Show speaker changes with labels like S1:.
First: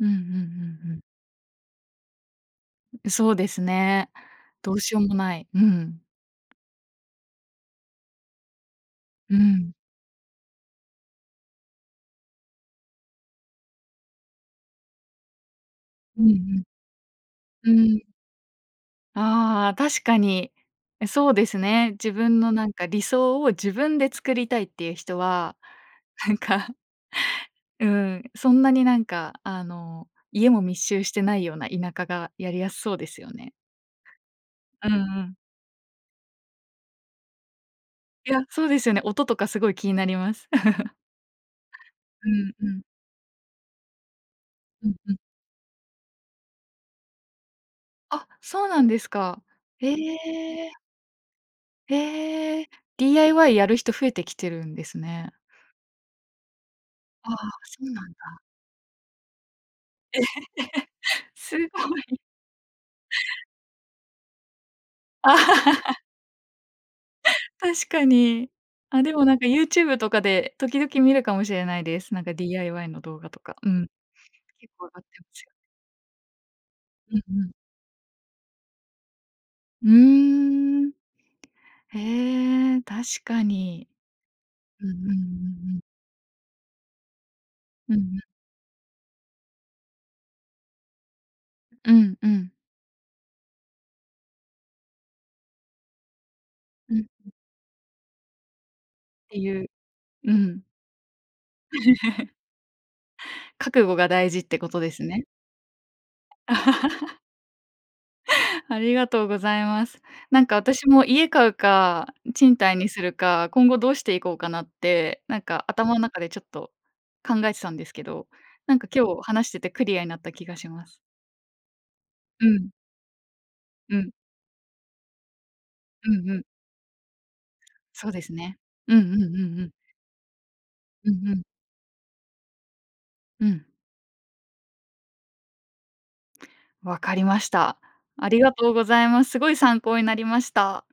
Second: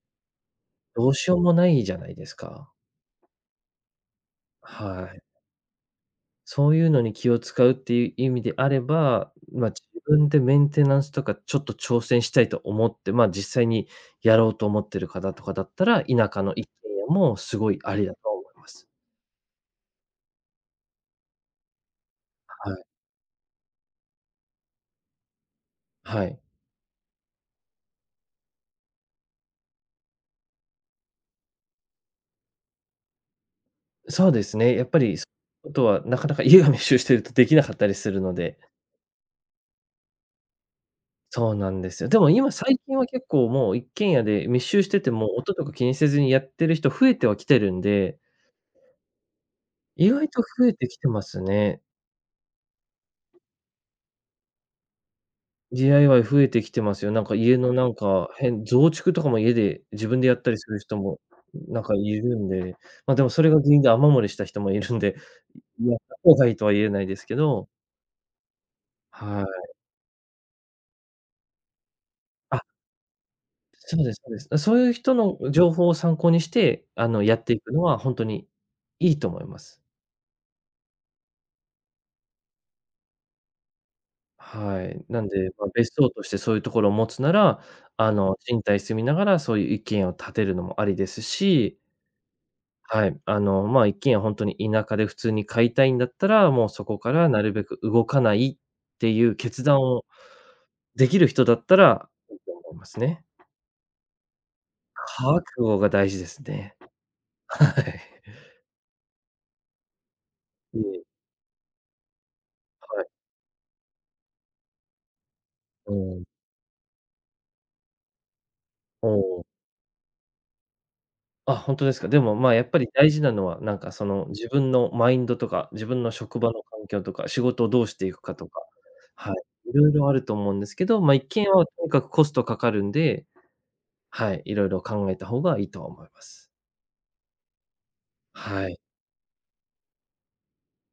S1: うんうんうんうん。
S2: どうしようもないじゃないですか。
S1: そうですね。どうしよう
S2: は
S1: も
S2: い。
S1: ない。うん。
S2: そういうのに気を使うっていう意味であれば、
S1: う
S2: ま、
S1: ん。
S2: 自分でメンテナンスとかちょっと挑戦したいと思って。ま、実際にやろうと思ってる方とかだったら、
S1: う
S2: 田舎の
S1: ん
S2: 一軒家もす
S1: う
S2: ご
S1: ん。
S2: い
S1: う
S2: あ
S1: ん。
S2: りだと思います。
S1: ああ確かに。え、そうですね。自分のな
S2: は
S1: ん
S2: い。
S1: か理想を自分で作りたいっていう人は、
S2: は
S1: なん
S2: い。
S1: か。うん、そんなになんかあの家も密集してないような田舎がやりやすそうですよね。
S2: そうですね、やっ
S1: うんう
S2: ぱりす
S1: ん。
S2: あとはなかなか家が密集してるとできなかったりする
S1: い
S2: の
S1: や、
S2: で。
S1: そうですよね。音とかすごい気になります。
S2: そうなんです よ。で
S1: う
S2: も今
S1: んう
S2: 最
S1: ん。
S2: 近は結構もう一軒家で密集し
S1: うん
S2: てて
S1: うん。
S2: も、音とか気にせずにやってる人、増えてはきてるんで。
S1: あ、そうなんですか。へ
S2: 意外と増え
S1: え。
S2: てきてますね。
S1: へえ。DIY やる人増えてきてるんですね。
S2: DIY 増えてきてますよ。なん
S1: あ
S2: か
S1: あ、
S2: 家の
S1: そ
S2: な
S1: う
S2: ん
S1: なん
S2: か、
S1: だ。
S2: へん増築とかも家で自
S1: え
S2: 分
S1: え。
S2: でやったりする人も、
S1: すご
S2: なんかい
S1: い。
S2: るんで。ま、でもそれが原因で雨漏りした人もいるんで。もやっ た方がいいとは言えないですけど。
S1: 確かに。あでもなん
S2: は
S1: か
S2: い。
S1: YouTube とかで時々見るかもしれないです。なんか
S2: あ。
S1: DIY の動画とか、うん。
S2: そうですそうです。
S1: けっ
S2: そう
S1: こう
S2: いう
S1: あっ
S2: 人
S1: たん
S2: の
S1: すよ。
S2: 情報を参考にして、あ
S1: うん
S2: の、や
S1: う
S2: って
S1: ん。
S2: いくのは本当にいいと思います。
S1: うーん。ええ。確かに。
S2: は
S1: うんうん
S2: い、
S1: う
S2: なんで、ま、
S1: んうん。
S2: 別荘としてそういうところを持つなら、
S1: うんう
S2: あ
S1: ん。
S2: の、賃貸住みながらそういう一軒家を建てるのもありですし。
S1: うんうん。
S2: はい、あのま、一軒家ほんとに田舎で普通に買いたいんだったら、もうそ
S1: う
S2: こ
S1: ん
S2: から
S1: うん。
S2: なるべく動かないっていう
S1: てい
S2: 決
S1: う
S2: 断を
S1: うん。
S2: できる人だったら いいと思いますね。
S1: 覚悟が大事ってことですね。
S2: 覚悟が大事ですね。はい。
S1: ありがとうございます。なんか
S2: い
S1: 私
S2: え。
S1: も家買うか、賃貸に
S2: は
S1: す
S2: い。
S1: るか、今後どうしていこうかなって、なんか頭
S2: う
S1: の中
S2: ん。
S1: でちょっと考えてたんですけど。なんか今
S2: お
S1: 日
S2: お。
S1: 話しててクリアになった気がします。
S2: あ、ほんとですか。でも
S1: う
S2: ま、やっ
S1: ん。
S2: ぱり大事なのは、なんか
S1: う
S2: そ
S1: ん。
S2: の自分のマインドとか。自分
S1: う
S2: の
S1: んう
S2: 職
S1: ん。
S2: 場の環境とか。仕事をどうして
S1: そ
S2: い
S1: うで
S2: く
S1: す
S2: かと
S1: ね。
S2: か。
S1: うんうんう
S2: はい、
S1: んうん。
S2: いろいろあると思うんですけど、
S1: う
S2: ま、一
S1: んう
S2: 軒
S1: ん。
S2: 家はとにかくコストかかるんで。
S1: うん。
S2: はい、色々考えた方がいいとは思います。
S1: わかりました。ありが
S2: は
S1: とう
S2: い。
S1: ございます。すごい参考になりました。